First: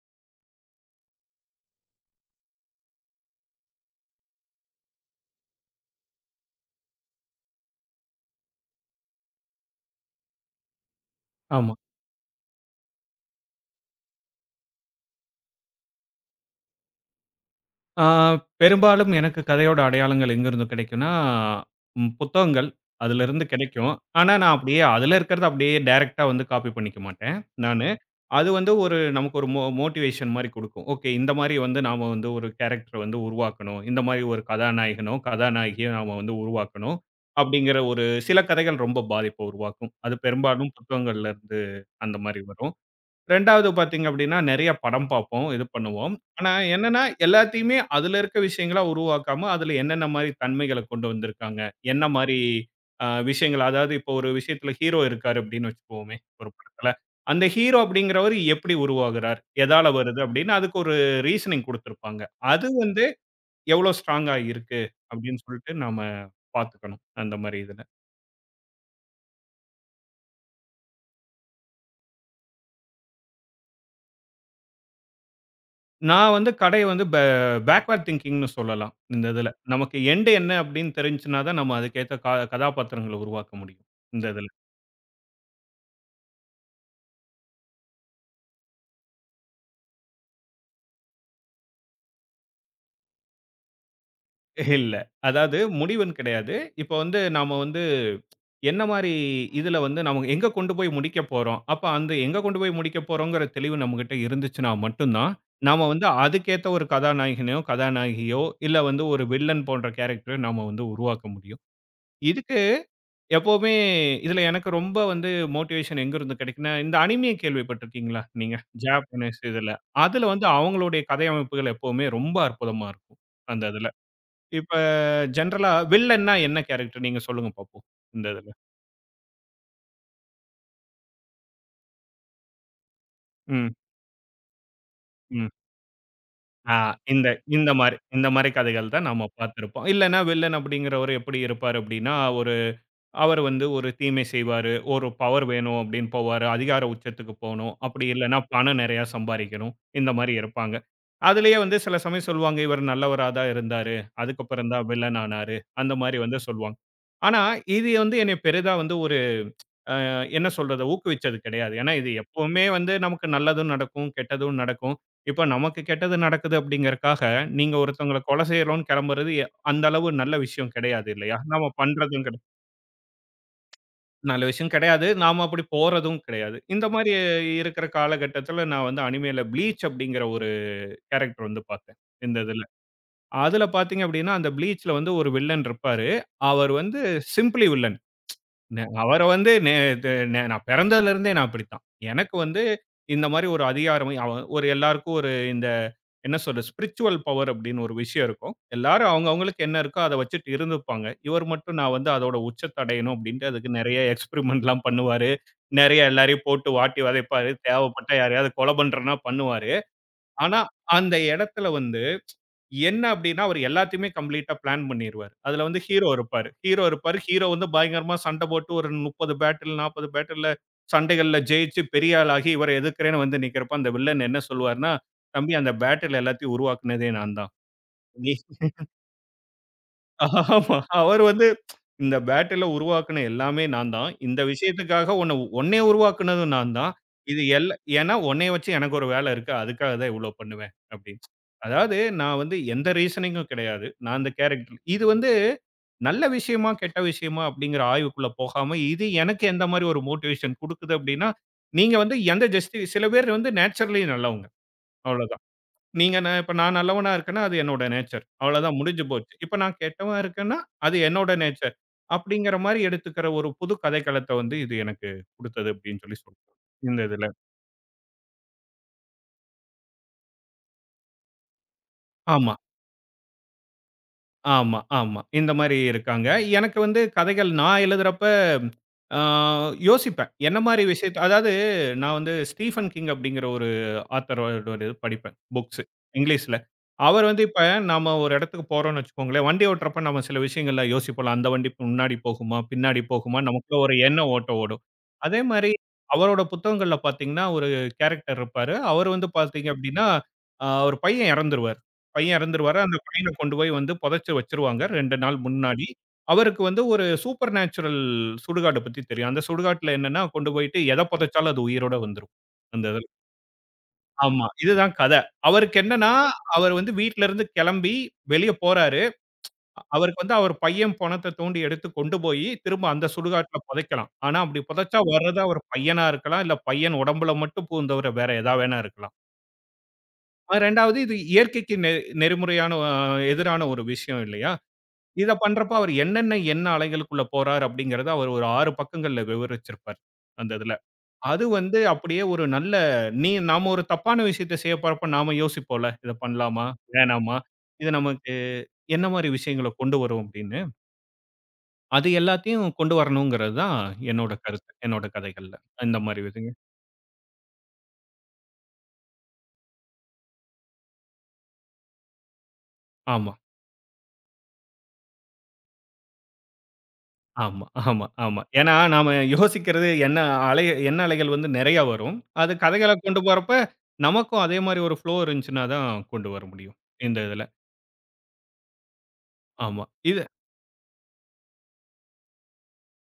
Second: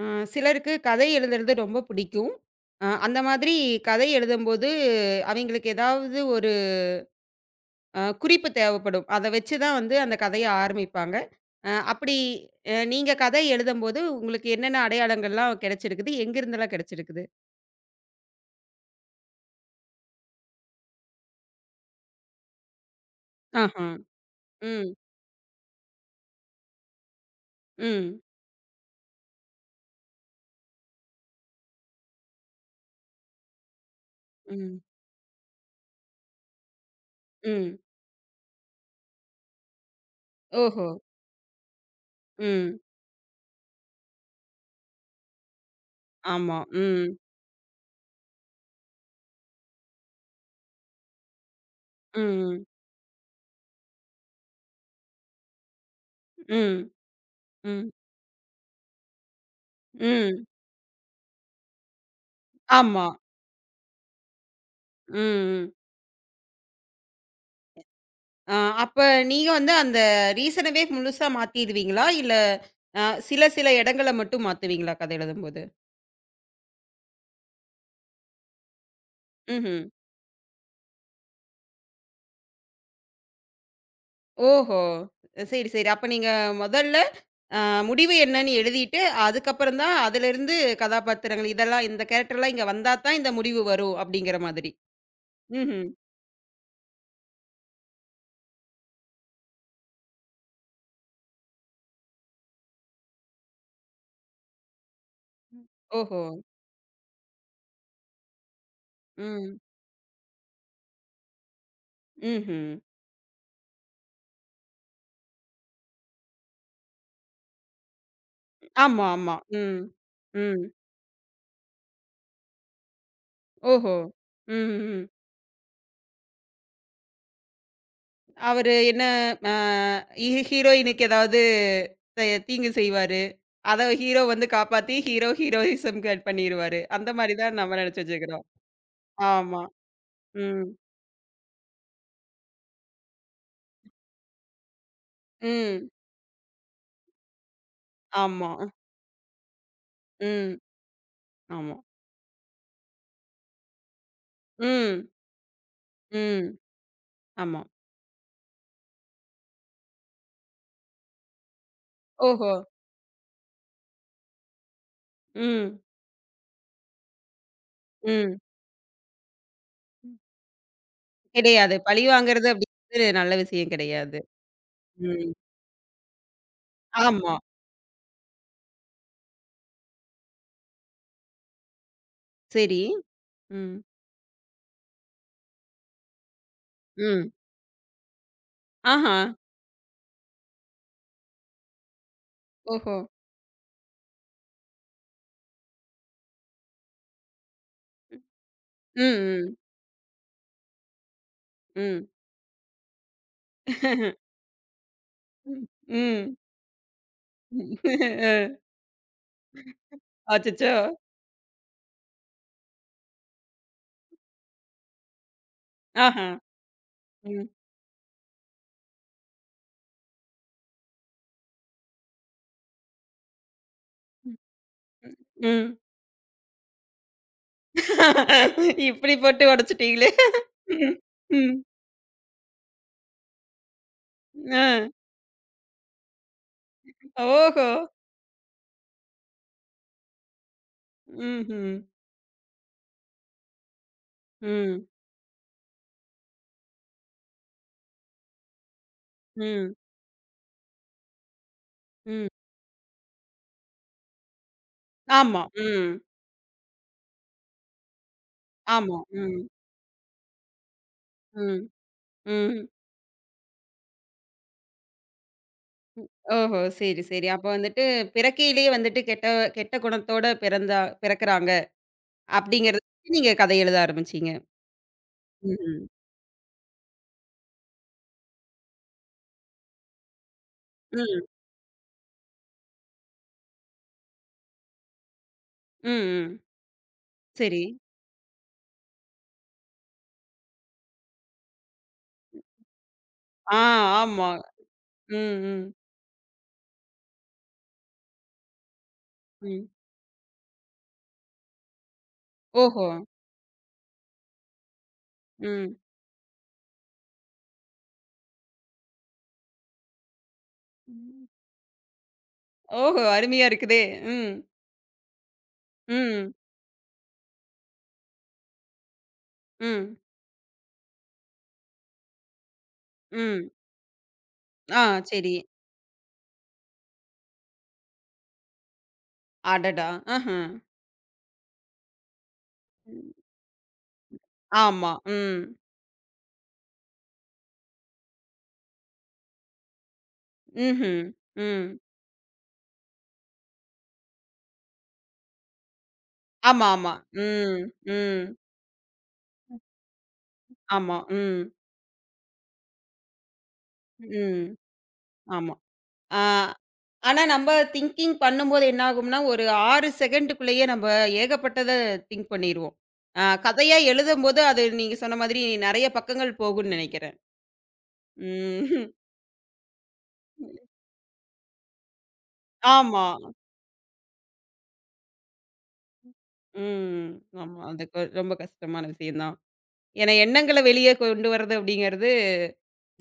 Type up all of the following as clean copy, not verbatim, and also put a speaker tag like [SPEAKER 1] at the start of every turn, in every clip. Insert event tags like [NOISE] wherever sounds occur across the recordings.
[SPEAKER 1] அ சிலருக்கு கதை எழுதுறது ரொம்ப பிடிக்கும். அந்த மாதிரி கதை எழுதும்போது அவைங்களுக்கு ஏதாவது ஒரு குறிப்பு தேவைப்படும். அத வச்சு தான் வந்து அந்த கதைய ஆரம்பிப்பாங்க.
[SPEAKER 2] ஆமா.
[SPEAKER 1] அப்படி நீங்க கதை எழுதும்போது உங்களுக்கு என்னென்ன அடையாளங்கள்லாம் கிடைச்சிருக்குது? எங்கிருந்தெல்லாம் கிடைச்சிருக்குது?
[SPEAKER 2] ஆ பெரும்பாலும் எனக்கு கதையோட அடையாளங்கள் எங்கருந்து கிடைக்கும்னா, புத்தகங்கள். அதிலருந்து
[SPEAKER 1] ஆஹா.
[SPEAKER 2] கிடைக்கும். ஆனா, நான் அப்படியே
[SPEAKER 1] ம்.
[SPEAKER 2] அதில இருக்கிறத அப்படியே டைரக்ட்டா வந்து காப்பி பண்ணிக்க மாட்டேன், நானு.
[SPEAKER 1] ம்.
[SPEAKER 2] அது வந்து ஒரு நமக்கு ஒரு மோட்டிவேஷன் மாரி குடுக்கும். ஓகே, இந்த மாரி வந்து நாம வந்து ஒரு கேரக்டர வந்து உருவாக்கணும். இந்த மாரி ஒரு
[SPEAKER 1] ம்.
[SPEAKER 2] கதாநாயகனோ, கதாநாயகியோ நாம வந்து உருவாக்கணும். அப்படிங்கிற
[SPEAKER 1] ம்.
[SPEAKER 2] ஒரு சில கதைகள் ரொம்ப பாதிப்ப உருவாக்கும். அது பெரும்பாலும்
[SPEAKER 1] ஓஹோ!
[SPEAKER 2] புத்தகங்கள்லருந்து அந்த மாரி வரும்.
[SPEAKER 1] ம்.
[SPEAKER 2] 2வது பார்த்தீங்க அப்படின்னா, நெறைய படம் பார்ப்போம். இது பண்ணுவோம். ஆனா
[SPEAKER 1] ஆமா.
[SPEAKER 2] என்னன்னா,
[SPEAKER 1] ம்.
[SPEAKER 2] எல்லாத்தையுமே அதுல இருக்க விஷயங்களா உருவாக்காம, அதுல என்னென்ன மாரி தன்மைகள கொண்டு வந்திருக்காங்க. என்ன மாரி
[SPEAKER 1] ம்.
[SPEAKER 2] விஷயங்கள் அதாவது இப்போ ஒரு விஷயத்துல ஹீரோ இருக்காரு அப்படின்னு வச்சுக்குவோமே, ஒரு
[SPEAKER 1] ம்.
[SPEAKER 2] படத்துல. அந்த ஹீரோ
[SPEAKER 1] ம்.
[SPEAKER 2] அப்படிங்கிறவரு எப்படி உருவாகுறார்? எதால வருது
[SPEAKER 1] ம்.
[SPEAKER 2] அப்படின்னு அதுக்கு ஒரு ரீசனிங் குடுத்திருப்பாங்க. அது வந்து
[SPEAKER 1] ஆமா.
[SPEAKER 2] எவ்வளோ ஸ்ட்ராங்கா இருக்கு அப்படின்னு
[SPEAKER 1] ம்.
[SPEAKER 2] சொல்லிட்டு நாம பார்த்துக்கணும். அந்த மாரி இதுல.
[SPEAKER 1] ஆ, அப்ப நீங்க வந்து அந்த ரீசனவே முழுசா மாத்திடுவீங்களா? இல்ல அ சில சில இடங்கள மட்டும் மாத்துவீங்களா கதை எழுதும்போது?
[SPEAKER 2] நான் வந்து கடைய வந்து பேக்வேர்ட் திங்கிங்ன்னு சொல்லலாம். இந்த இதுல.
[SPEAKER 1] ம்ஹ்ம்.
[SPEAKER 2] நமக்கு எண்ட் என்ன அப்படின்னு தெரிஞ்சுச்சுனா தான் நம்ம அதுக்கேத்த கதாபாத்திரங்கள உருவாக்க முடியும். இந்த இதுல.
[SPEAKER 1] ஓஹோ! சரி, சரி. அப்ப நீங்க முதல்ல அ முடிவு என்னன்னு எழுதிட்டு, அதுக்கப்புறம் தான் அதிலிருந்து கதாபாத்திரங்கள் இதெல்லாம் இந்த கேரக்டர்லாம் இங்க வந்தா தான் இந்த முடிவு வரும் அப்படிங்கிற மாதிரி.
[SPEAKER 2] இல்ல. அதாவது
[SPEAKER 1] ம்ஹ்ம்.
[SPEAKER 2] முடிவுன்னு கிடையாது. இப்ப வந்து நாம வந்து என்ன மாரி இதுல வந்து நம்ம எங்க கொண்டு போய் முடிக்க போறோம். அப்ப அந்த எங்க கொண்டு போய் முடிக்க போறோங்கிற தெளிவு நம்மகிட்ட இருந்துச்சுனா மட்டும் தான், நாம வந்து
[SPEAKER 1] ஓஹோ!
[SPEAKER 2] அதுக்கேத்த ஒரு கதாநாயகனையோ, கதாநாயகியோ, இல்ல வந்து ஒரு
[SPEAKER 1] ம்.
[SPEAKER 2] வில்லன் போன்ற கேரக்டர நாம வந்து உருவாக்க முடியும். இதுக்கு
[SPEAKER 1] ம்ஹ்ம்.
[SPEAKER 2] எப்பவுமே இதுல எனக்கு ரொம்ப வந்து மோட்டிவேஷன் எங்க இருந்து கிடைக்குன்னா, இந்த அனிமிய கேள்விப்பட்டிருக்கீங்களா நீங்க?
[SPEAKER 1] ஆமா, ஆமா.
[SPEAKER 2] ஜாப்பனீஸ் இதுல.
[SPEAKER 1] ம்.
[SPEAKER 2] அதுல வந்து
[SPEAKER 1] ம்.
[SPEAKER 2] அவங்களுடைய கதை அமைப்புகள் எப்பவுமே ரொம்ப அற்புதமா இருக்கும். அந்த இதுல.
[SPEAKER 1] ஓஹோ!
[SPEAKER 2] இப்ப
[SPEAKER 1] ம்ஹ்ம்.
[SPEAKER 2] ஜெனரலா வில்லன்னா என்ன கேரக்டர் நீங்க சொல்லுங்க பாப்போம். இந்த இதுல.
[SPEAKER 1] அவரு என்ன அ ஹீரோயினுக்கு ஏதாவது தீங்கு செய்வாரு.
[SPEAKER 2] ம்,
[SPEAKER 1] அத ஹீரோ வந்து காப்பாத்தி, ஹீரோ
[SPEAKER 2] ம்.
[SPEAKER 1] ஹீரோயிசம் கிரியேட்
[SPEAKER 2] ஆ
[SPEAKER 1] பண்ணிருவாரு. அந்த
[SPEAKER 2] இந்த
[SPEAKER 1] மாரி தான்
[SPEAKER 2] இந்த
[SPEAKER 1] நம்ம
[SPEAKER 2] மாரி
[SPEAKER 1] நெனச்சு
[SPEAKER 2] இந்த
[SPEAKER 1] வச்சுக்கிறோம்.
[SPEAKER 2] மாரி கதைகள் தான் நம்ம
[SPEAKER 1] ஆமா.
[SPEAKER 2] பார்த்திருப்போம். இல்லன்னா வில்லன்
[SPEAKER 1] ம்.
[SPEAKER 2] அப்படிங்கிறவரு எப்படி இருப்பாரு அப்படின்னா, ஒரு அவர் வந்து ஒரு தீமை செய்வாரு. ஒரு பவர் வேணும்
[SPEAKER 1] ம்.
[SPEAKER 2] அப்படின்னு போவாரு. அதிகார உச்சத்துக்கு போணும். அப்படி இல்லன்னா
[SPEAKER 1] ஆமா.
[SPEAKER 2] பணம் நெறையா சம்பாரிக்கணும். இந்த மாரி
[SPEAKER 1] ம்.
[SPEAKER 2] இருப்பாங்க. அதிலேயே வந்து
[SPEAKER 1] ஆமா.
[SPEAKER 2] சில சமயம் சொல்லுவாங்க, இவர் நல்லவரா தான் இருந்தாரு. அதுக்கப்புறம் தான்
[SPEAKER 1] ம்.
[SPEAKER 2] வில்லன் ஆனாரு. அந்த மாரி வந்து
[SPEAKER 1] ம்.
[SPEAKER 2] சொல்லுவாங்க. ஆனா,
[SPEAKER 1] ஆமா.
[SPEAKER 2] இது வந்து என்னை பெரிதா வந்து ஒரு என்ன சொல்றது? ஊக்குவிச்சது கிடையாது. ஏன்னா இது
[SPEAKER 1] ஓஹோ!
[SPEAKER 2] எப்பவுமே வந்து நமக்கு நல்லதும் நடக்கும், கெட்டதும் நடக்கும். இப்ப
[SPEAKER 1] ம்.
[SPEAKER 2] நமக்கு கெட்டது நடக்குது அப்படிங்கறக்காக, நீங்க ஒருத்தவங்கள
[SPEAKER 1] ம்.
[SPEAKER 2] கொலை செய்றோம்ன்னு கெளம்புறது அந்த அளவு நல்ல விஷயம் கிடையாது இல்லையா? நாம
[SPEAKER 1] கிடையாது. பழி
[SPEAKER 2] பண்றதும்
[SPEAKER 1] வாங்குறது அப்படிங்கிறது நல்ல விஷயம் கிடையாது.
[SPEAKER 2] நல்ல விஷயம் கிடையாது.
[SPEAKER 1] ம்.
[SPEAKER 2] நாம அப்படி போறதும் கிடையாது. இந்த மாரி
[SPEAKER 1] ஆமா.
[SPEAKER 2] இருக்கிற காலகட்டத்தில நான் வந்து அனிமேல ப்ளீச் அப்படிங்கிற ஒரு கேரக்டர் வந்து பார்த்தேன், இந்த இதுல.
[SPEAKER 1] சரி.
[SPEAKER 2] அதுல
[SPEAKER 1] ம்.
[SPEAKER 2] பார்த்தீங்க அப்படின்னா, அந்த ப்ளீச்ல வந்து ஒரு வில்லன் இருப்பாரு. அவர் வந்து
[SPEAKER 1] ம்.
[SPEAKER 2] Simply villain. ந
[SPEAKER 1] ஆஹா!
[SPEAKER 2] அவர வந்து நே து நே நான் பிறந்ததுலருந்தே நான் அப்படித்தான். எனக்கு வந்து
[SPEAKER 1] ஓஹோ!
[SPEAKER 2] இந்த மாரி ஒரு அதிகாரம் அவ ஒரு எல்லாருக்கும் ஒரு இந்த என்ன சொல்றது? ஸ்பிரிச்சுவல் பவர் அப்படின்னு ஒரு
[SPEAKER 1] ம்.
[SPEAKER 2] விஷயம் இருக்கும். எல்லாரும் அவங்க
[SPEAKER 1] ம்.
[SPEAKER 2] அவங்களுக்கு என்ன இருக்கோ அத வச்சுட்டு இருந்துப்பாங்க. இவர் மட்டும் நான்
[SPEAKER 1] ம்.
[SPEAKER 2] வந்து அதோட உச்சத்த அடையணும் அப்படின்ட்டு அதுக்கு நெறைய
[SPEAKER 1] [LAUGHS]
[SPEAKER 2] எக்ஸ்பெரிமென்ட்லாம் பண்ணுவாரு. நெறைய
[SPEAKER 1] ம்.
[SPEAKER 2] எல்லாரையும் போட்டு வாட்டி வதைப்பாரு. தேவைப்பட்டா யாரையாவது
[SPEAKER 1] ம்.
[SPEAKER 2] கொலை பண்றன்னா பண்ணுவாரு. ஆனா
[SPEAKER 1] அச்சச்சோ!
[SPEAKER 2] அந்த இடத்துல வந்து என்ன அப்படின்னா, அவரு எல்லாத்தையுமே கம்ப்ளீட்டா பிளான் பண்ணிருவாரு. அதுல வந்து ஹீரோ
[SPEAKER 1] ஆஹா!
[SPEAKER 2] இருப்பாரு. ஹீரோ இருப்பாரு. ஹீரோ
[SPEAKER 1] ம்.
[SPEAKER 2] வந்து பயங்கரமா சண்டை போட்டு ஒரு 30 பேட்டில், 40 பேட்டில்ல சண்டைகள்ல ஜெயிச்சு பெரிய ஆளாகி இவர எதிர்க்கிறேன்னு வந்து நிக்கிறப்ப, அந்த வில்லன்
[SPEAKER 1] ம்.
[SPEAKER 2] என்ன சொல்லுவார்ன்னா, "தம்பி அந்த
[SPEAKER 1] ம்.
[SPEAKER 2] பேட்டில் எல்லாத்தையும் உருவாக்குனதே நான் தான்."
[SPEAKER 1] இப்படி போட்டு உடைச்சுட்டீங்களே!
[SPEAKER 2] ஆமா.
[SPEAKER 1] ம்.
[SPEAKER 2] அவர் வந்து
[SPEAKER 1] ம்,
[SPEAKER 2] இந்த பேட்டில உருவாக்குன எல்லாமே நான் தான். இந்த
[SPEAKER 1] ஆ.
[SPEAKER 2] விஷயத்துக்காக உன்னைய உருவாக்குனதும் நான் தான். இது
[SPEAKER 1] ஓஹோ!
[SPEAKER 2] எல்ல ஏன்னா உன்னைய வச்சு எனக்கு ஒரு வேலை இருக்கு. அதுக்காக தான் இவ்ளோ பண்ணுவேன் அப்படின்னு.
[SPEAKER 1] ம்ஹ்ம்.
[SPEAKER 2] அதாவது நான் வந்து எந்த ரீசனிங்கும் கிடையாது. நான் அந்த கேரக்டர்.
[SPEAKER 1] ம்.
[SPEAKER 2] இது வந்து நல்ல விஷயமா, கெட்ட விஷயமா அப்படிங்கிற ஆய்வுக்குள்ள போகாம, இது எனக்கு எந்த
[SPEAKER 1] ம்.
[SPEAKER 2] மாரி ஒரு மோட்டிவேஷன் குடுக்குது அப்படின்னா, நீங்க வந்து
[SPEAKER 1] ம்.
[SPEAKER 2] எந்த ஜஸ்டி சில பேர் வந்து நேச்சுரலி நல்லவங்க. அவ்வளவுதான்.
[SPEAKER 1] ஆமா. ம்.
[SPEAKER 2] நீங்க நான் நல்லவனா இருக்கேன்னா, அது என்னோட நேச்சர். அவ்வளோதான்
[SPEAKER 1] ஆமா.
[SPEAKER 2] முடிஞ்சு போச்சு.
[SPEAKER 1] ம்.
[SPEAKER 2] இப்ப நான் கெட்டவன் இருக்கேன்னா, அது என்னோட
[SPEAKER 1] ம்.
[SPEAKER 2] நேச்சர். அப்படிங்கிற
[SPEAKER 1] ம்.
[SPEAKER 2] மாரி எடுத்துக்கிற ஒரு புது கதைக்களத்த வந்து இது எனக்கு குடுத்தது அப்படின்னு சொல்லலாம்.
[SPEAKER 1] ஓஹோ!
[SPEAKER 2] இந்த
[SPEAKER 1] சரி,
[SPEAKER 2] இதுல.
[SPEAKER 1] சரி. அப்ப வந்துட்டு பிறக்கையிலேயே வந்துட்டு கெட்ட கெட்ட குணத்தோட பிறந்தா பிறக்குறாங்க
[SPEAKER 2] ஆமா.
[SPEAKER 1] அப்படிங்கிறத வச்சு நீங்க கதை எழுத ஆரம்பிச்சீங்க.
[SPEAKER 2] ஆமா, ஆமா. இந்த மாரி
[SPEAKER 1] ம்ஹ்ம்.
[SPEAKER 2] இருக்காங்க. எனக்கு வந்து கதைகள் நான் எழுதுறப்ப, ஆ யோசிப்பேன். என்ன மாரி விஷயத்த
[SPEAKER 1] ம்.
[SPEAKER 2] அதாவது நான் வந்து ஸ்டீஃபன் கிங் அப்படிங்கிற ஒரு ஆத்தரோட ஒரு இது படிப்பேன், புக்ஸு
[SPEAKER 1] ம். ம்.
[SPEAKER 2] இங்கிலீஷ்ல. அவர் வந்து இப்ப
[SPEAKER 1] சரி.
[SPEAKER 2] நாம ஒரு இடத்துக்கு போறோம்னு வச்சுக்கோங்களேன், வண்டி ஓட்டுறப்ப நம்ம சில விஷயங்கள்லாம் யோசிப்போம்ல, அந்த வண்டி முன்னாடி போகுமா, பின்னாடி போகுமா,
[SPEAKER 1] ஆ
[SPEAKER 2] நமக்குள்ள ஒரு எண்ண
[SPEAKER 1] ஆமா.
[SPEAKER 2] ஓட்டம் ஓடும்.
[SPEAKER 1] ம்.
[SPEAKER 2] அதே
[SPEAKER 1] ம்.
[SPEAKER 2] மாரி அவரோட புத்தகங்கள்ல பார்த்தீங்கன்னா, ஒரு கேரக்டர் இருப்பாரு. அவர் வந்து
[SPEAKER 1] ம்.
[SPEAKER 2] பார்த்தீங்க அப்படின்னா, ஒரு பையன் இறந்துருவாரு. பையன் இறந்துருவாரு.
[SPEAKER 1] ஓஹோ!
[SPEAKER 2] அந்த பையன கொண்டு போய் வந்து புதைச்சு வச்சுருவாங்க 2 நாள்
[SPEAKER 1] ம்.
[SPEAKER 2] முன்னாடி. அவருக்கு வந்து ஒரு சூப்பர் நேச்சுரல் சுடுகாடு பத்தி தெரியும். அந்த சுடுகாட்டுல என்னன்னா, கொண்டு போயிட்டு எத புதைச்சாலும் அது உயிரோட வந்துரும். அந்த
[SPEAKER 1] ஓஹோ!
[SPEAKER 2] இதுல.
[SPEAKER 1] அருமையா இருக்குதே! ம்.
[SPEAKER 2] ஆமா. இதுதான் கத. அவருக்கு என்னன்னா,
[SPEAKER 1] ம்.
[SPEAKER 2] அவர் வந்து வீட்லருந்து கிளம்பி வெளிய போறாரு.
[SPEAKER 1] ம்.
[SPEAKER 2] அவருக்கு வந்து அவர் பையன் பொணத்த தோண்டி எடுத்து கொண்டு போயி, திரும்ப அந்த
[SPEAKER 1] ம்.
[SPEAKER 2] சுடுகாட்டுல புதைக்கலாம். ஆனா அப்படி
[SPEAKER 1] ஆ
[SPEAKER 2] புதைச்சா
[SPEAKER 1] சரி.
[SPEAKER 2] வர்றது அவர் பையனா இருக்கலாம், இல்ல பையன் உடம்புல மட்டும் பூந்தவர வேற எதா வேணா இருக்கலாம்.
[SPEAKER 1] அடடா! ஆஹா.
[SPEAKER 2] 2வது இது இயற்கைக்கு நெறிமுறையான
[SPEAKER 1] ம்.
[SPEAKER 2] எதிரான ஒரு விஷயம் இல்லையா?
[SPEAKER 1] ஆமா.
[SPEAKER 2] இத
[SPEAKER 1] ம்.
[SPEAKER 2] பண்றப்ப அவர் என்னென்ன எண்ண அலைகளுக்குள்ள போறார் அப்படிங்கிறத அவர் ஒரு 6 பக்கங்கள்ல விவரிச்சிருப்பார். அந்த இதுல.
[SPEAKER 1] ம்ஹ்ம்.
[SPEAKER 2] அது
[SPEAKER 1] ம்.
[SPEAKER 2] வந்து அப்படியே ஒரு நல்ல நீ நாம ஒரு தப்பான விஷயத்த செய்ய போறப்ப நாம யோசிப்போம்ல. இத பண்ணலாமா?
[SPEAKER 1] ஆமா, ஆமா.
[SPEAKER 2] வேணாமா?
[SPEAKER 1] ம்.
[SPEAKER 2] இது
[SPEAKER 1] ம்.
[SPEAKER 2] நமக்கு என்ன மாரி விஷயங்கள கொண்டு வரும் அப்படின்னு.
[SPEAKER 1] ஆமா. ம்.
[SPEAKER 2] அது எல்லாத்தையும் கொண்டு வரணுங்கிறது தான் என்னோட
[SPEAKER 1] ம்.
[SPEAKER 2] கருத்து. என்னோட கதைகள்ல.
[SPEAKER 1] ஆமா.
[SPEAKER 2] இந்த
[SPEAKER 1] ஆ
[SPEAKER 2] மாரி இதுங்க.
[SPEAKER 1] ஆனா நம்ப திங்கிங் பண்ணும்போது என்ன ஆகும்னா, ஒரு 6 செகண்டுக்குள்ளேயே நம்ப ஏகப்பட்டத திங்க் பண்ணிருவோம். ஆ
[SPEAKER 2] ஆமா.
[SPEAKER 1] கதையா எழுதும்போது அது நீங்க சொன்ன மாதிரி நெறைய பக்கங்கள் போகும்னு நெனைக்கிறேன்.
[SPEAKER 2] ஆமா, ஆமா, ஆமா. ஏன்னா
[SPEAKER 1] ம்.
[SPEAKER 2] நாம யோசிக்கிறது அலை எண்ண அலைகள் வந்து நெறைய வரும். அது கதைகள
[SPEAKER 1] ஆமா.
[SPEAKER 2] கொண்டு போறப்ப, நமக்கும் அதே மாரி ஒரு ஃப்ளோ இருந்துச்சுன்னா தான் கொண்டு வர முடியும்.
[SPEAKER 1] ம்.
[SPEAKER 2] இந்த இதுல.
[SPEAKER 1] ஆமா. அது கொ ரொம்ப கஷ்டமான விஷயம் தான்.
[SPEAKER 2] ஆமா.
[SPEAKER 1] ஏன்னா
[SPEAKER 2] இது
[SPEAKER 1] எண்ணங்கள வெளியே கொண்டு வரது அப்படிங்கிறது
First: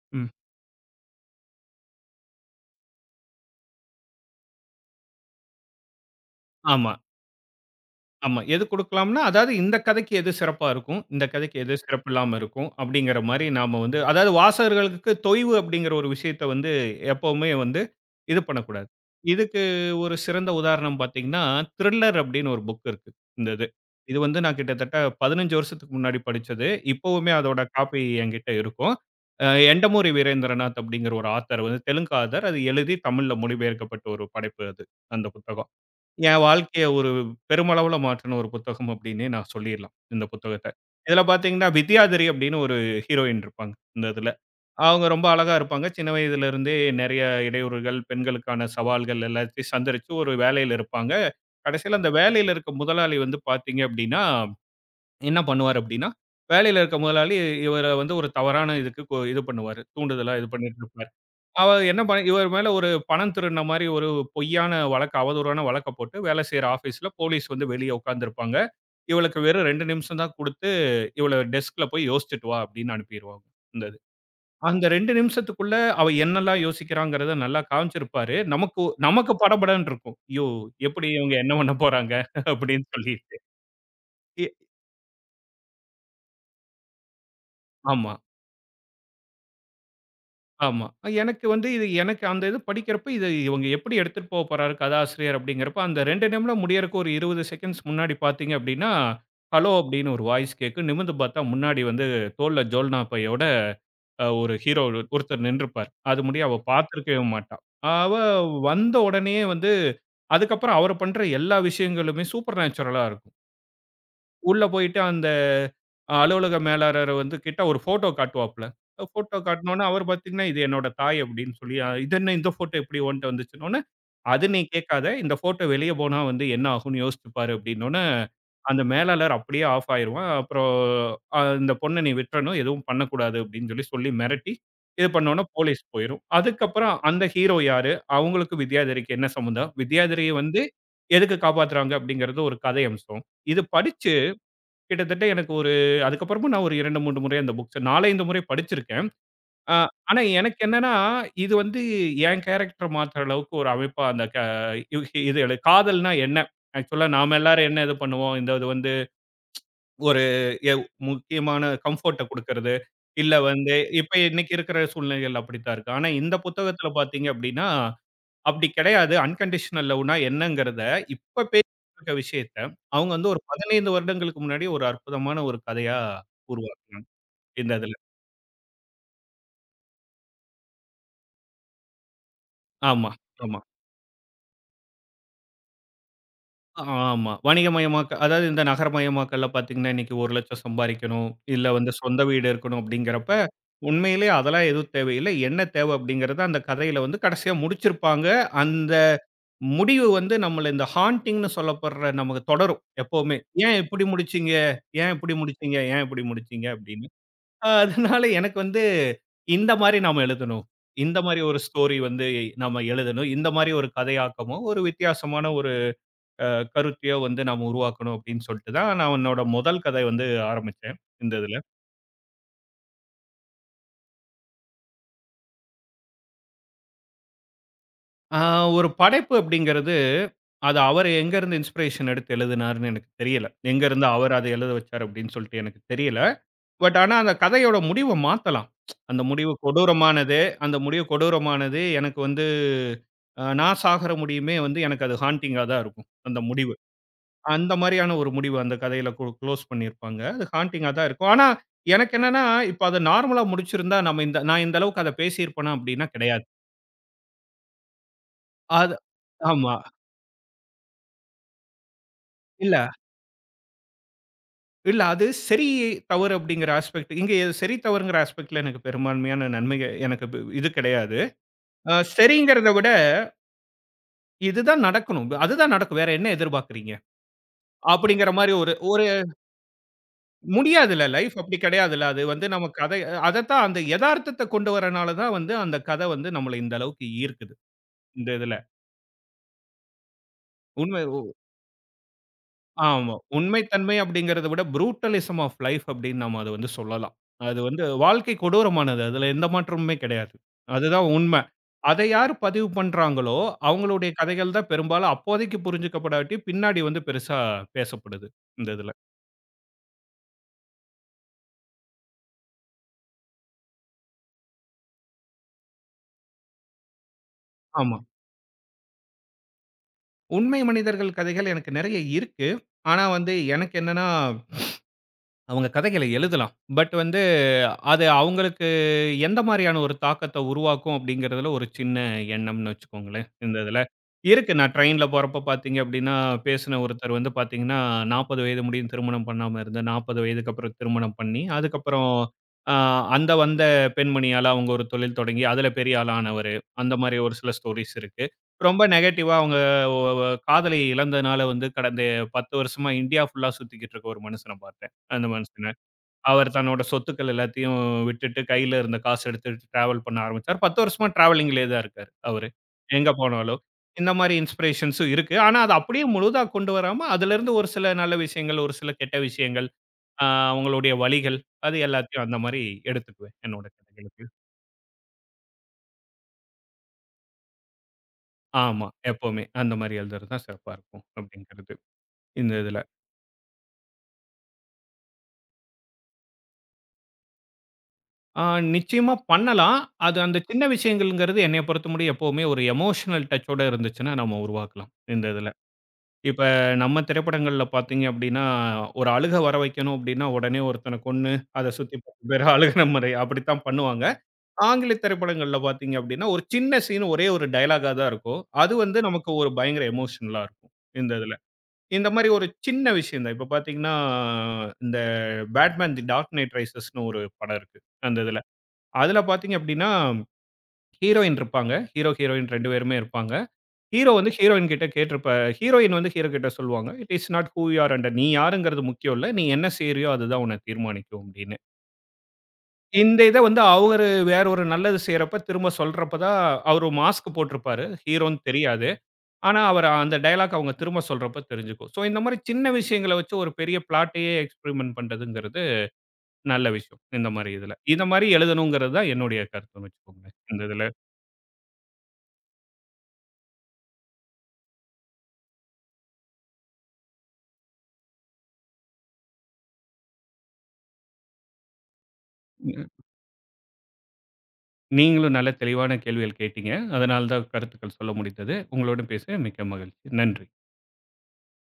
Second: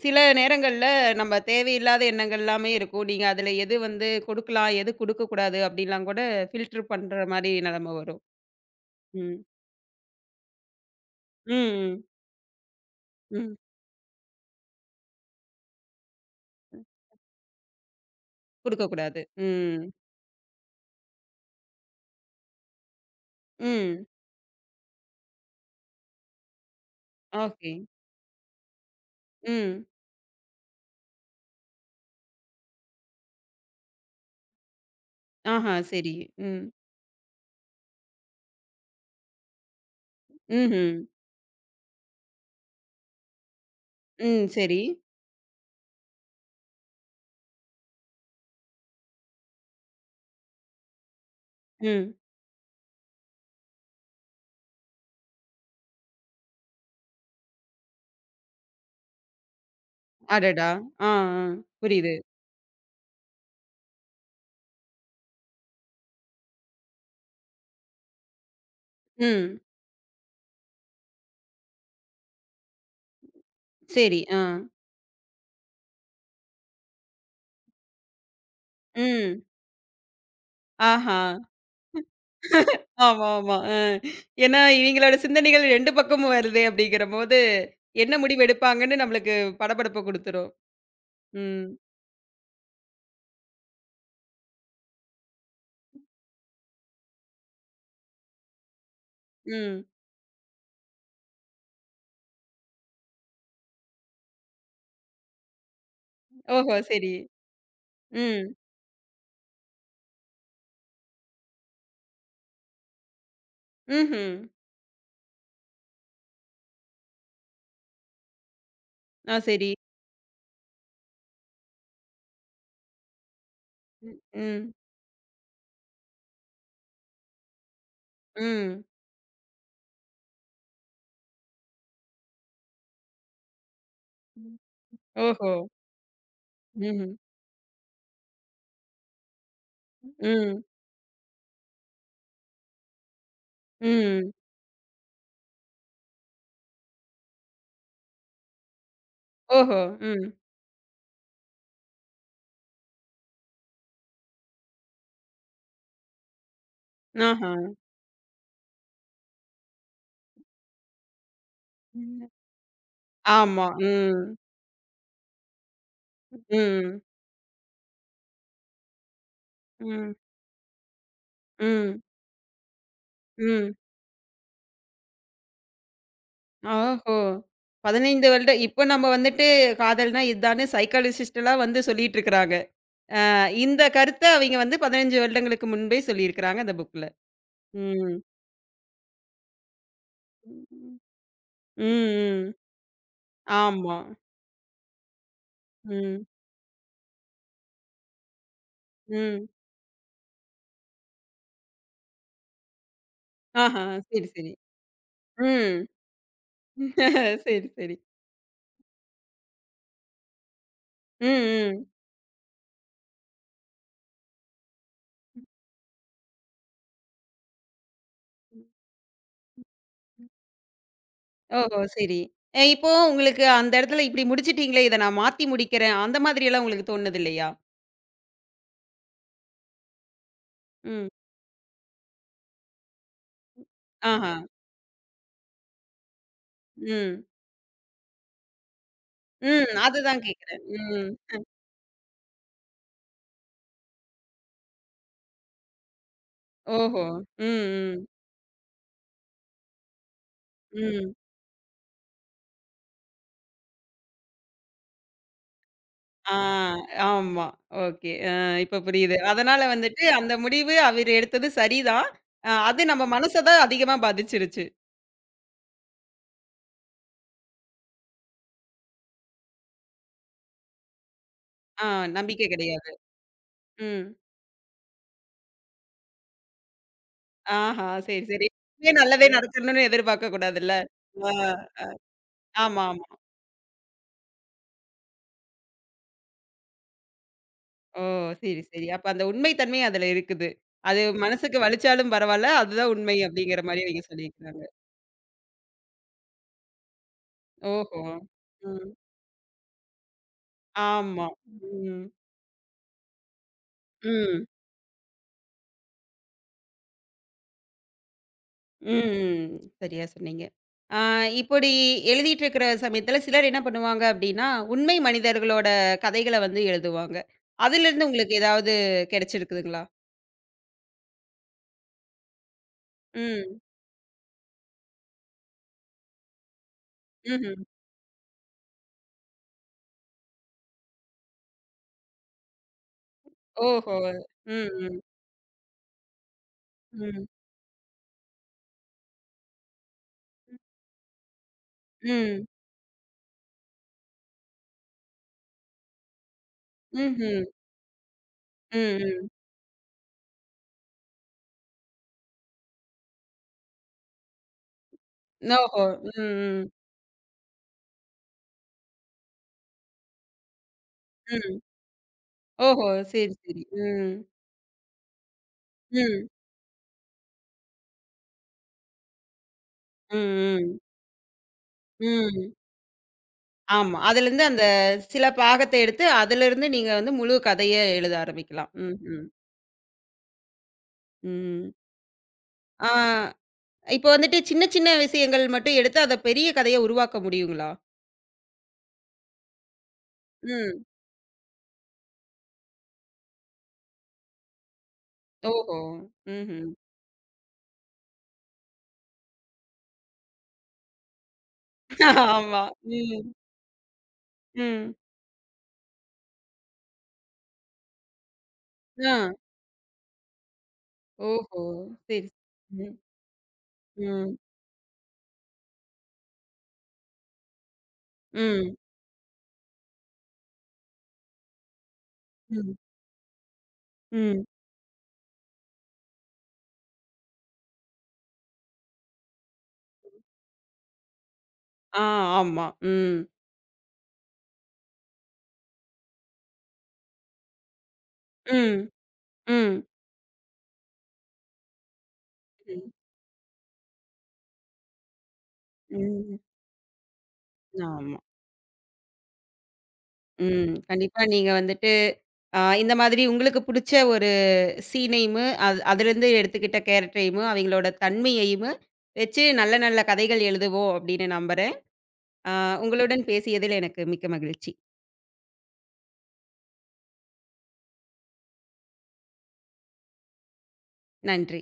[SPEAKER 1] சில
[SPEAKER 2] ம்.
[SPEAKER 1] நேரங்கள்ல நம்ம தேவையில்லாத எண்ணங்கள் எல்லாமே இருக்கும். நீங்க அதுல எது வந்து குடுக்கலாம், எது குடுக்கக்கூடாது அப்படிலாம் கூட ஃபில்டர்
[SPEAKER 2] ஆமா.
[SPEAKER 1] பண்ற மாரி நெலம வரும்.
[SPEAKER 2] ஆமா. எது குடுக்கலாம்னா,
[SPEAKER 1] ம்.
[SPEAKER 2] அதாவது இந்த கதைக்கு எது சிறப்பா இருக்கும், இந்த கதைக்கு எது
[SPEAKER 1] ம்,
[SPEAKER 2] சிறப்பில்லாம இருக்கும், அப்படிங்கிற
[SPEAKER 1] ம்,
[SPEAKER 2] மாரி
[SPEAKER 1] ம்.
[SPEAKER 2] நாம வந்து அதாவது வாசகர்களுக்கு தொய்வு அப்படிங்கிற ஒரு விஷயத்த வந்து எப்பவுமே வந்து இது பண்ணக்கூடாது.
[SPEAKER 1] குடுக்கக்கூடாது.
[SPEAKER 2] இதுக்கு
[SPEAKER 1] ம்,
[SPEAKER 2] ஒரு சிறந்த உதாரணம் பார்த்தீங்கன்னா, த்ரில்லர் அப்படின்னு ஒரு புக் இருக்கு, இந்த இது.
[SPEAKER 1] ம்.
[SPEAKER 2] இது வந்து நான் கிட்டத்தட்ட 15 வருஷத்துக்கு முன்னாடி படிச்சது. இப்பவுமே அதோட
[SPEAKER 1] ஓகே.
[SPEAKER 2] காப்பி என்கிட்ட இருக்கும்.
[SPEAKER 1] ம்.
[SPEAKER 2] எண்டமூரி வீரேந்திரநாத் அப்படிங்கிற ஒரு ஆத்தர் வந்து தெலுங்கு ஆத்தர். அது எழுதி தமிழ்ல மொழிபெயர்க்கப்பட்ட ஒரு படைப்பு அது, அந்த புத்தகம்.
[SPEAKER 1] ஆஹா, சரி.
[SPEAKER 2] என்
[SPEAKER 1] ம்.
[SPEAKER 2] வாழ்க்கைய ஒரு பெருமளவுல மாற்றின ஒரு புத்தகம் அப்படின்னே நான் சொல்லிடலாம், இந்த புத்தகத்த.
[SPEAKER 1] ம்ஹ்ம்.
[SPEAKER 2] இதில பார்த்தீங்கன்னா, வித்யாதரி அப்படின்னு ஒரு ஹீரோயின் இருப்பாங்க, இந்த இதில.
[SPEAKER 1] ம். சரி.
[SPEAKER 2] அவங்க ரொம்ப அழகா இருப்பாங்க. சின்ன வயதிலிருந்தே நெறைய இடையூறுகள், பெண்களுக்கான சவால்கள் எல்லாத்தையும் சந்தரிச்சு ஒரு வேலையில இருப்பாங்க. கடைசியில அந்த
[SPEAKER 1] ம்.
[SPEAKER 2] வேலையில இருக்க முதலாளி வந்து பார்த்தீங்க அப்படின்னா, என்ன பண்ணுவாரு அப்படின்னா, வேலையில இருக்க முதலாளி இவர வந்து ஒரு தவறான இதுக்கு கொ இது பண்ணுவாரு. தூண்டுதலா இது
[SPEAKER 1] அடடா!
[SPEAKER 2] பண்ணிட்டு இருப்பாரு.
[SPEAKER 1] ஆ, ஆ.
[SPEAKER 2] அவ என்ன
[SPEAKER 1] புரியுது.
[SPEAKER 2] பண்ண இவர் மேல ஒரு பணம் திருடின மாரி ஒரு பொய்யான வழக்கு, அவதூறான வழக்க போட்டு வேலை செய்ற ஆஃபீஸ்ல போலீஸ் வந்து வெளிய உட்கார்ந்திருப்பாங்க. இவளுக்கு
[SPEAKER 1] ம்.
[SPEAKER 2] வெறும் 2 நிமிஷம் தான் குடுத்து, இவள டெஸ்க்ல போய் யோசிச்சுட்டு வா அப்படின்னு அனுப்பிருவாங்க. இந்த இது.
[SPEAKER 1] சரி. ஆ.
[SPEAKER 2] அந்த 2 நிமிஷத்துக்குள்ள அவ என்னெல்லாம் யோசிக்கிறாங்கிறத நல்லா காமிச்சிருப்பாரு. நமக்கு நமக்கு
[SPEAKER 1] ம்.
[SPEAKER 2] படபடன்னு இருக்கும். ஐயோ! எப்படி
[SPEAKER 1] ஆஹா.
[SPEAKER 2] இவங்க என்ன பண்ண போறாங்க அப்படின்னு
[SPEAKER 1] ஆமா,
[SPEAKER 2] சொல்லிட்டு.
[SPEAKER 1] ஆமா. அ.
[SPEAKER 2] இ
[SPEAKER 1] ஏன்னா இவிங்களோட சிந்தனைகள் 2 பக்கமும் வருதே அப்படிங்கிறபோது,
[SPEAKER 2] ஆமா.
[SPEAKER 1] என்ன முடிவு எடுப்பாங்கன்னு நம்மளுக்கு படபடப்பு குடுத்துரும்.
[SPEAKER 2] ஆமா. எனக்கு
[SPEAKER 1] ம்,
[SPEAKER 2] வந்து இது எனக்கு அந்த இது படிக்கிறப்ப இது இவங்க எப்படி எடுத்துட்டு போக போறாரு கதாசிரியர் அப்படிங்கிறப்ப, அந்த 2 நிமிடம் முடியறக்கு ஒரு 20 செகண்ட்ஸ் முன்னாடி பார்த்தீங்க அப்படின்னா, ஹலோ
[SPEAKER 1] ம்.
[SPEAKER 2] அப்படின்னு ஒரு வாய்ஸ் கேட்கும். நிமிர்ந்து பார்த்தா முன்னாடி வந்து தோள்ல ஜோல்னா பையோட ஒரு ஹீரோ ஒருத்தர் நின்றுப்பார். அது முடிய அவ
[SPEAKER 1] ஓஹோ! சரி.
[SPEAKER 2] பார்த்துருக்கவே மாட்டா. அவ
[SPEAKER 1] ம்.
[SPEAKER 2] வந்த உடனேயே வந்து அதுக்கப்புறம் அவர் பண்ற எல்லா விஷயங்களுமே சூப்பர் நேச்சுரலா இருக்கும்.
[SPEAKER 1] ம்ஹ்ம்.
[SPEAKER 2] உள்ள போயிட்டு அந்த அலுவலக மேலாளர் வந்து கிட்ட ஒரு ஃபோட்டோ காட்டுவாப்புல.
[SPEAKER 1] ஆ
[SPEAKER 2] ஃபோட்டோ
[SPEAKER 1] சரி.
[SPEAKER 2] காட்டுனோனே அவரு பார்த்தீங்கன்னா, "இது என்னோட தாய்" அப்படின்னு சொல்லி, "இது என்ன இந்த ஃபோட்டோ எப்படி உன்ட்ட வந்துச்சுன்னோனே"
[SPEAKER 1] ம்,
[SPEAKER 2] "அது நீ
[SPEAKER 1] ம்,
[SPEAKER 2] கேட்காத. இந்த ஃபோட்டோ வெளிய போனா வந்து என்ன ஆகும்னு யோசிச்சு பாரு" அப்படின்னோனே, அந்த
[SPEAKER 1] ம்.
[SPEAKER 2] மேலாளர் அப்படியே ஆஃப் ஆயிருவான். அப்புறம் "இந்த பொண்ண நீ விட்றணும். எதுவும் பண்ணக்கூடாது" அப்படின்னு சொல்லி சொல்லி மிரட்டி, இது பண்ணோனே
[SPEAKER 1] ஓஹோ!
[SPEAKER 2] போலீஸ் போயிரும். அதுக்கப்புறம்
[SPEAKER 1] ம்ஹ்ம்.
[SPEAKER 2] அந்த ஹீரோ யாரு? அவங்களுக்கும் வித்யாதரிக்கும் என்ன சம்மந்தம்? வித்யாதரிய வந்து
[SPEAKER 1] ம்,
[SPEAKER 2] எதுக்கு காப்பாத்துறாங்க அப்படிங்கிறது ஒரு கதை அம்சம். இது படிச்ச
[SPEAKER 1] ம்.
[SPEAKER 2] கிட்டத்தட்ட எனக்கு ஒரு அதுக்கப்புறமும் நான் ஒரு 2, 3 முறை அந்த புக்ஸ 4, 5 முறை படிச்சிருக்கேன். அ
[SPEAKER 1] ஓஹோ!
[SPEAKER 2] ஆனா
[SPEAKER 1] ம்.
[SPEAKER 2] எனக்கு என்னன்னா, இது வந்து என் கேரக்டர மாத்துற அளவுக்கு ஒரு அமைப்பா அந்த க இவ்- இது எழு காதல்னா என்ன? ஆக்சுவலா நாம
[SPEAKER 1] ஆஹா.
[SPEAKER 2] எல்லாரும் என்ன இது பண்ணுவோம்? இந்த இது வந்து ஒரு எவ் முக்கியமான கம்ஃபோர்ட்ட
[SPEAKER 1] ம்.
[SPEAKER 2] குடுக்கறது. இல்ல
[SPEAKER 1] ஆமா.
[SPEAKER 2] வந்து இப்ப
[SPEAKER 1] ம்,
[SPEAKER 2] இன்னைக்கு இருக்கிற சூழ்நிலைகள் அப்படித்தான் இருக்கு. ஆனா இந்த புத்தகத்துல
[SPEAKER 1] ம்,
[SPEAKER 2] பார்த்தீங்க அப்படின்னா அப்படி கிடையாது. அன்கண்டிஷனல்
[SPEAKER 1] ம்,
[SPEAKER 2] லவ்னா என்னங்கிறத, இப்ப
[SPEAKER 1] ம்,
[SPEAKER 2] பேசிட்டுருக்க விஷயத்த, அவங்க வந்து ஒரு
[SPEAKER 1] ம்.
[SPEAKER 2] 15 வருடங்களுக்கு முன்னாடி ஒரு அற்புதமான ஒரு கதையா உருவாக்குனாங்க.
[SPEAKER 1] ஓஹோ!
[SPEAKER 2] இந்த இதுல.
[SPEAKER 1] 15 வருட இப்ப நம்ம வந்துட்டு காதல்னா இதான்னு சைக்காலஜிஸ்ட் எல்லாம் வந்து சொல்லிட்டு இருக்கிறாங்க.
[SPEAKER 2] ஆமா, ஆமா,
[SPEAKER 1] இந்த கருத்த அவைங்க வந்து 15 வருடங்களுக்கு முன்பே சொல்லியிருக்கிறாங்க அந்த புக்ல.
[SPEAKER 2] ஆமா. வணிகமயமாக்க
[SPEAKER 1] ம்.
[SPEAKER 2] அதாவது இந்த நகரமயமாக்கல்ல பார்த்தீங்கன்னா, இன்னைக்கு 1,00,000
[SPEAKER 1] ம்,
[SPEAKER 2] சம்பாரிக்கணும். இல்ல வந்து சொந்த வீடு
[SPEAKER 1] ம்.
[SPEAKER 2] இருக்கணும் அப்படிங்கிறப்ப,
[SPEAKER 1] ஆமா.
[SPEAKER 2] உண்மையிலேயே அதெல்லாம் எதுவும் தேவையில்ல. என்ன தேவை
[SPEAKER 1] ம்,
[SPEAKER 2] அப்படிங்கிறத அந்த கதையில வந்து கடைசியா முடிச்சிருப்பாங்க. அந்த
[SPEAKER 1] ம்.
[SPEAKER 2] முடிவு வந்து நம்மள இந்த ஹாண்டிங்ன்னு சொல்லப்படுற நமக்கு தொடரும் எப்பவுமே. "ஏன்
[SPEAKER 1] ஆஹா!
[SPEAKER 2] இப்படி
[SPEAKER 1] சரி, சரி.
[SPEAKER 2] முடிச்சீங்க? ஏன் இப்படி முடிச்சீங்க?
[SPEAKER 1] ம்.
[SPEAKER 2] ஏன் இப்படி முடிச்சீங்க?" அப்படின்னு.
[SPEAKER 1] [LAUGHS] சரி, சரி.
[SPEAKER 2] அதனால எனக்கு வந்து இந்த மாரி நாம எழுதணும். இந்த
[SPEAKER 1] ம்,
[SPEAKER 2] மாரி ஒரு
[SPEAKER 1] ம்.
[SPEAKER 2] ஸ்டோரி வந்து நாம எழுதணும். இந்த மாரி ஒரு கதையாக்கமோ, ஒரு வித்தியாசமான ஒரு கருத்தையோ வந்து நாம உருவாக்கணும் அப்படின்னு சொல்லிட்டு தான் நான் என்னோட முதல் கதை வந்து ஆரம்பிச்சேன், இந்த இதுல.
[SPEAKER 1] ஓஹோ! சரி. இப்போ உங்களுக்கு அந்த இடத்துல இப்படி முடிச்சுட்டீங்களே, இத நான் மாத்தி முடிக்கிறேன். அந்த மாதிரியெல்லாம் உங்களுக்கு தோணுனது இல்லையா?
[SPEAKER 2] அ ஒரு படைப்பு அப்படிங்கிறது, அது
[SPEAKER 1] ம்.
[SPEAKER 2] அவரு எங்கருந்து இன்ஸ்பிரேஷன் எடுத்து எழுதினாருன்னு எனக்கு தெரியல. எங்கருந்து அவரு
[SPEAKER 1] ஆஹா.
[SPEAKER 2] அத எழுத வச்சாரு அப்படின்னு சொல்லிட்டு எனக்கு தெரியல. பட் ஆனா,
[SPEAKER 1] ம்.
[SPEAKER 2] அந்த கதையோட முடிவ மாத்தலாம். அந்த முடிவு
[SPEAKER 1] ம். அதுதான்
[SPEAKER 2] கொடூரமானது.
[SPEAKER 1] கேட்கிறேன்.
[SPEAKER 2] அந்த முடிவு
[SPEAKER 1] ம்.
[SPEAKER 2] கொடூரமானது. எனக்கு வந்து நான் சாகுற முடியுமே வந்து எனக்கு அது ஹாண்டிங்கா தான் இருக்கும். அந்த முடிவு.
[SPEAKER 1] ஓஹோ! ம்,
[SPEAKER 2] அந்த
[SPEAKER 1] ம்.
[SPEAKER 2] மாரியான ஒரு முடிவு அந்த கதையில குளோஸ் பண்ணியிருப்பாங்க. அது ஹாண்டிங்கா தான்
[SPEAKER 1] ம்.
[SPEAKER 2] இருக்கும். ஆனா, எனக்கு என்னன்னா, இப்ப அத நார்மலா முடிச்சிருந்தா நம்ம இந்த நான் இந்த அளவுக்கு அத பேசியிருப்பேனா அப்படின்னா
[SPEAKER 1] ஆ
[SPEAKER 2] கிடையாது.
[SPEAKER 1] ஆமா. ஓகே. இப்ப
[SPEAKER 2] அது
[SPEAKER 1] புரியுது. அதனால
[SPEAKER 2] ஆமா.
[SPEAKER 1] வந்துட்டு அந்த முடிவு அவரு எடுத்தது சரிதான்.
[SPEAKER 2] இல்ல,
[SPEAKER 1] அது நம்ம மனச தான் அதிகமா பாதிச்சிருச்சு.
[SPEAKER 2] இல்ல, அது சரி, தவறு அப்படிங்கிற ஆஸ்பெக்ட் இங்க சரி, தவறுங்கிற ஆஸ்பெக்ட்ல எனக்கு பெரும்பான்மையான நன்மைகள் எனக்கு இது கிடையாது.
[SPEAKER 1] ஆ நம்பிக்கை
[SPEAKER 2] சரிங்கிறத விட
[SPEAKER 1] கிடையாது. ம்.
[SPEAKER 2] இதுதான் நடக்கணும். அதுதான் நடக்கும். வேற என்ன எதிர்பார்க்கிறீங்க?
[SPEAKER 1] ஆஹா! சரி,
[SPEAKER 2] அப்படிங்கிற
[SPEAKER 1] சரி.
[SPEAKER 2] மாரி ஒரு
[SPEAKER 1] இதுவே
[SPEAKER 2] ஒரு
[SPEAKER 1] நல்லதே நடக்கணும்னு எதிர்பார்க்க கூடாதுல்ல.
[SPEAKER 2] முடியாதுல்ல.
[SPEAKER 1] ஆ
[SPEAKER 2] லைஃப் அப்படி கிடையாதுல்ல. அது வந்து நம்ம
[SPEAKER 1] ஆமா,
[SPEAKER 2] கதை
[SPEAKER 1] ஆமா.
[SPEAKER 2] அதத்தான் அந்த எதார்த்தத்த கொண்டு வரனால தான் வந்து அந்த கதை வந்து நம்மள இந்த அளவுக்கு ஈர்க்குது.
[SPEAKER 1] ஓ!
[SPEAKER 2] இந்த இதுல.
[SPEAKER 1] சரி, சரி. அப்ப அந்த உண்மை தன்மை அதுல இருக்குது. அது
[SPEAKER 2] உண்மை
[SPEAKER 1] மனசுக்கு வலிச்சாலும் பரவால்ல. அதுதான்
[SPEAKER 2] ஆமா.
[SPEAKER 1] உண்மை
[SPEAKER 2] உண்மை
[SPEAKER 1] அப்படிங்கிற மாரி
[SPEAKER 2] தன்மை
[SPEAKER 1] நீங்க
[SPEAKER 2] அப்படிங்கிறத விட
[SPEAKER 1] சொல்லியிருக்கிறாங்க.
[SPEAKER 2] புரூட்டலிசம் ஆஃப் லைஃப் அப்படின்னு நம்ம அத வந்து சொல்லலாம். அது வந்து
[SPEAKER 1] ஓஹோ!
[SPEAKER 2] வாழ்க்கை
[SPEAKER 1] ம்.
[SPEAKER 2] கொடூரமானது. அதுல எந்த மாற்றமுமே கிடையாது. அதுதான்
[SPEAKER 1] ஆமா.
[SPEAKER 2] உண்மை. அத
[SPEAKER 1] ம்.
[SPEAKER 2] யார் பதிவு பண்றாங்களோ, அவங்களுடைய
[SPEAKER 1] ம்.
[SPEAKER 2] கதைகள் தான் பெரும்பாலும் அப்போதைக்கு புரிஞ்சுக்கப்படாட்டி, பின்னாடி வந்து பெருசா பேசப்படுது. இந்த இதுல.
[SPEAKER 1] ம். சரியா சொன்னீங்க. ஆ இப்படி எழுதிட்டு இருக்கிற சமயத்தில சிலர் என்ன பண்ணுவாங்க அப்படின்னா, உண்மை மனிதர்களோட கதைகள வந்து எழுதுவாங்க.
[SPEAKER 2] ஆமா.
[SPEAKER 1] அதிலிருந்து உங்களுக்கு ஏதாவது கிடைச்சிருக்குதுங்களா?
[SPEAKER 2] உண்மை மனிதர்கள் கதைகள் எனக்கு நெறைய இருக்கு. ஆனா வந்து
[SPEAKER 1] ம்.
[SPEAKER 2] எனக்கு என்னன்னா அவங்க கதைகள எழுதலாம். பட் வந்து
[SPEAKER 1] ம்ஹ்ம்.
[SPEAKER 2] அது அவங்களுக்கு எந்த மாரியான ஒரு தாக்கத்த உருவாக்கும் அப்படிங்கிறதுல ஒரு சின்ன எண்ணம்னு வச்சுக்கோங்களேன், இந்த இதுல.
[SPEAKER 1] ஓஹோ!
[SPEAKER 2] இருக்கு
[SPEAKER 1] ம்,
[SPEAKER 2] நான்
[SPEAKER 1] ம்.
[SPEAKER 2] ட்ரெயின்ல போறப்ப பார்த்தீங்க அப்படின்னா, பேசின ஒருத்தர்
[SPEAKER 1] ம்.
[SPEAKER 2] வந்து பார்த்தீங்கன்னா, 40 வயது முடியும் திருமணம் பண்ணாம இருந்த 40 வயதுக்கு அப்புறம் திருமணம் பண்ணி, அதுக்கப்புறம்
[SPEAKER 1] ம்.
[SPEAKER 2] அ அந்த வந்த பெண்மணியால அவங்க ஒரு தொழில் தொடங்கி, அதுல பெரிய ஆளா ஆனவரு. அந்த மாரி ஒரு
[SPEAKER 1] ம்ஹ்ம்.
[SPEAKER 2] சில ஸ்டோரீஸ் இருக்கு. ரொம்ப
[SPEAKER 1] ம், ம்.
[SPEAKER 2] நெகட்டிவா அவங்க ஒ ஒ காதலிய இழந்தனால வந்து கடந்த 10 வருஷமா இந்தியா ஃபுல்லா சுத்திக்கிட்டு இருக்க ஒரு மனுஷன பார்த்தேன். அந்த மனுஷன.
[SPEAKER 1] ஓஹோ! ம்,
[SPEAKER 2] அவர்
[SPEAKER 1] ம்.
[SPEAKER 2] தன்னோட சொத்துக்கள் எல்லாத்தையும் விட்டுட்டு, கையில இருந்த காசு எடுத்துட்டு டிராவல் பண்ண ஆரம்பிச்சாரு. 10 வருஷமா
[SPEAKER 1] ம்.
[SPEAKER 2] டிராவலிங்லயே தான் இருக்காரு அவரு.
[SPEAKER 1] ஓஹோ!
[SPEAKER 2] எங்க
[SPEAKER 1] சரி,
[SPEAKER 2] போனாலும்.
[SPEAKER 1] சரி.
[SPEAKER 2] இந்த
[SPEAKER 1] ம்.
[SPEAKER 2] மாரி இன்ஸ்பிரேஷன்ஸும் இருக்கு. ஆனா, அத அப்படியே
[SPEAKER 1] ம்.
[SPEAKER 2] முழுதா கொண்டு வராம, அதிலிருந்து ஒரு சில நல்ல விஷயங்கள், ஒரு சில கெட்ட விஷயங்கள்,
[SPEAKER 1] ம்,
[SPEAKER 2] அ
[SPEAKER 1] ம்.
[SPEAKER 2] அவங்களுடைய வலிகள், அது எல்லாத்தையும் அந்த
[SPEAKER 1] ம்.
[SPEAKER 2] மாரி எடுத்துக்குவேன் என்னோட
[SPEAKER 1] ஆமா.
[SPEAKER 2] கதைகளுக்கு.
[SPEAKER 1] அதிலிருந்து அந்த சில பாகத்த எடுத்து அதிலிருந்து நீங்க வந்து முழு கதைய எழுத ஆரம்பிக்கலாம்.
[SPEAKER 2] ஆமா.
[SPEAKER 1] ம்ஹ்ம்.
[SPEAKER 2] எப்பவுமே அந்த மாரி எழுதுறது தான் சிறப்பா இருக்கும்.
[SPEAKER 1] ம்.
[SPEAKER 2] அப்படிங்கிறது. இந்த இதுல.
[SPEAKER 1] ஆ இப்போ வந்துட்டு சின்ன சின்ன விஷயங்கள் மட்டும் எடுத்து அத பெரிய கதையா உருவாக்க முடியுங்களா?
[SPEAKER 2] ஆ நிச்சயமா பண்ணலாம். அது அந்த சின்ன
[SPEAKER 1] ம்.
[SPEAKER 2] விஷயங்கள்ங்கிறது என்னைய பொறுத்தமுடியும் எப்பவுமே ஒரு எமோஷனல் டச்சோட இருந்துச்சுன்னா, நம்ம உருவாக்கலாம் இந்த இதுல.
[SPEAKER 1] ஓஹோ!
[SPEAKER 2] இப்ப
[SPEAKER 1] ம்ஹ்ம்.
[SPEAKER 2] நம்ம திரைப்படங்கள்ல பார்த்தீங்க அப்டின்னா, ஒரு அழுக வர வைக்கணும் அப்டின்னா, உடனே ஒருத்தன கொன்னு, அத சுத்தி 10 பேர்
[SPEAKER 1] ஆமா.
[SPEAKER 2] அழுகுற முறை
[SPEAKER 1] ம்.
[SPEAKER 2] அப்படித்தான் பண்ணுவாங்க.
[SPEAKER 1] ம்.
[SPEAKER 2] ஆங்கில திரைப்படங்கள்ல பார்த்தீங்க அப்டின்னா, ஒரு சின்ன சீன் ஒரே ஒரு டயலாகா தான் இருக்கும். அது வந்து
[SPEAKER 1] ஆ.
[SPEAKER 2] நமக்கு ஒரு பயங்கர எமோஷனலா இருக்கும் இந்த இதுல.
[SPEAKER 1] ஓஹோ!
[SPEAKER 2] இந்த
[SPEAKER 1] சரி.
[SPEAKER 2] மாரி ஒரு சின்ன
[SPEAKER 1] ம்.
[SPEAKER 2] விஷயம் தான். இப்ப பார்த்தீங்கன்னா,
[SPEAKER 1] ம்.
[SPEAKER 2] இந்த பேட்மேன் தி டார்க் நைட் ரைசஸ்ன்னு ஒரு படம் இருக்கு அந்த இதுல.
[SPEAKER 1] ம்.
[SPEAKER 2] அதுல பார்த்தீங்க அப்டின்னா, ஹீரோயின் இருப்பாங்க. ஹீரோ, ஹீரோயின் 2
[SPEAKER 1] ம்.
[SPEAKER 2] பேருமே இருப்பாங்க. ஹீரோ வந்து
[SPEAKER 1] ம்.
[SPEAKER 2] ஹீரோயின் கிட்ட கேட்டிருப்பார் ஹீரோயின் வந்து ஹீரோ கிட்ட சொல்லுவாங்க. "It is not who you are and நீ யாருங்கிறது முக்கியம் இல்ல. நீ என்ன செய்றியோ அதுதான் உன்ன தீர்மானிக்கும்" அப்டின்னு.
[SPEAKER 1] ஆ ஆமா. ம்.
[SPEAKER 2] இந்த இத வந்து அவரு வேற ஒரு நல்லது செய்றப்ப திரும்ப சொல்றப்ப தான் அவரு மாஸ்க் போட்டிருப்பாரு. ஹீரோன்னு
[SPEAKER 1] ம்.
[SPEAKER 2] தெரியாது. ஆனா,
[SPEAKER 1] ம்.
[SPEAKER 2] அவரு அந்த டயலாக் அவங்க திரும்ப சொல்றப்ப தெரிஞ்சுக்கும். ஸோ இந்த மாரி சின்ன
[SPEAKER 1] ம்.
[SPEAKER 2] விஷயங்கள வச்சு ஒரு பெரிய பிளாட்டையே எக்ஸ்பெரிமென்ட் பண்றதுங்கிறது
[SPEAKER 1] ம்.
[SPEAKER 2] நல்ல விஷயம். இந்த மாரி இதுல. இந்த
[SPEAKER 1] ஆமா.
[SPEAKER 2] மாரி எழுதணுங்கிறது தான் என்னுடைய கருத்துன்னு வச்சுக்கோங்களேன். இந்த
[SPEAKER 1] ம்.
[SPEAKER 2] இதுல.
[SPEAKER 1] கண்டிப்பா நீங்க வந்துட்டு, இந்த மாதிரி உங்களுக்கு புடிச்ச ஒரு சீனையும், அது அதிலிருந்து எடுத்துக்கிட்ட கேரக்டரையும், அவைங்களோட தன்மையையும் வச்சு நல்ல நல்ல கதைகள் எழுதுவோம் அப்படின்னு நம்புறேன். அ உங்களுடன் பேசியதில் எனக்கு மிக்க மகிழ்ச்சி.
[SPEAKER 2] நீங்களும் நல்ல தெளிவான கேள்விகள் கேட்டீங்க. அதனால தான் கருத்துக்கள் சொல்ல முடிந்தது. உங்களோட பேச மிக்க மகிழ்ச்சி. நன்றி.
[SPEAKER 1] நன்றி.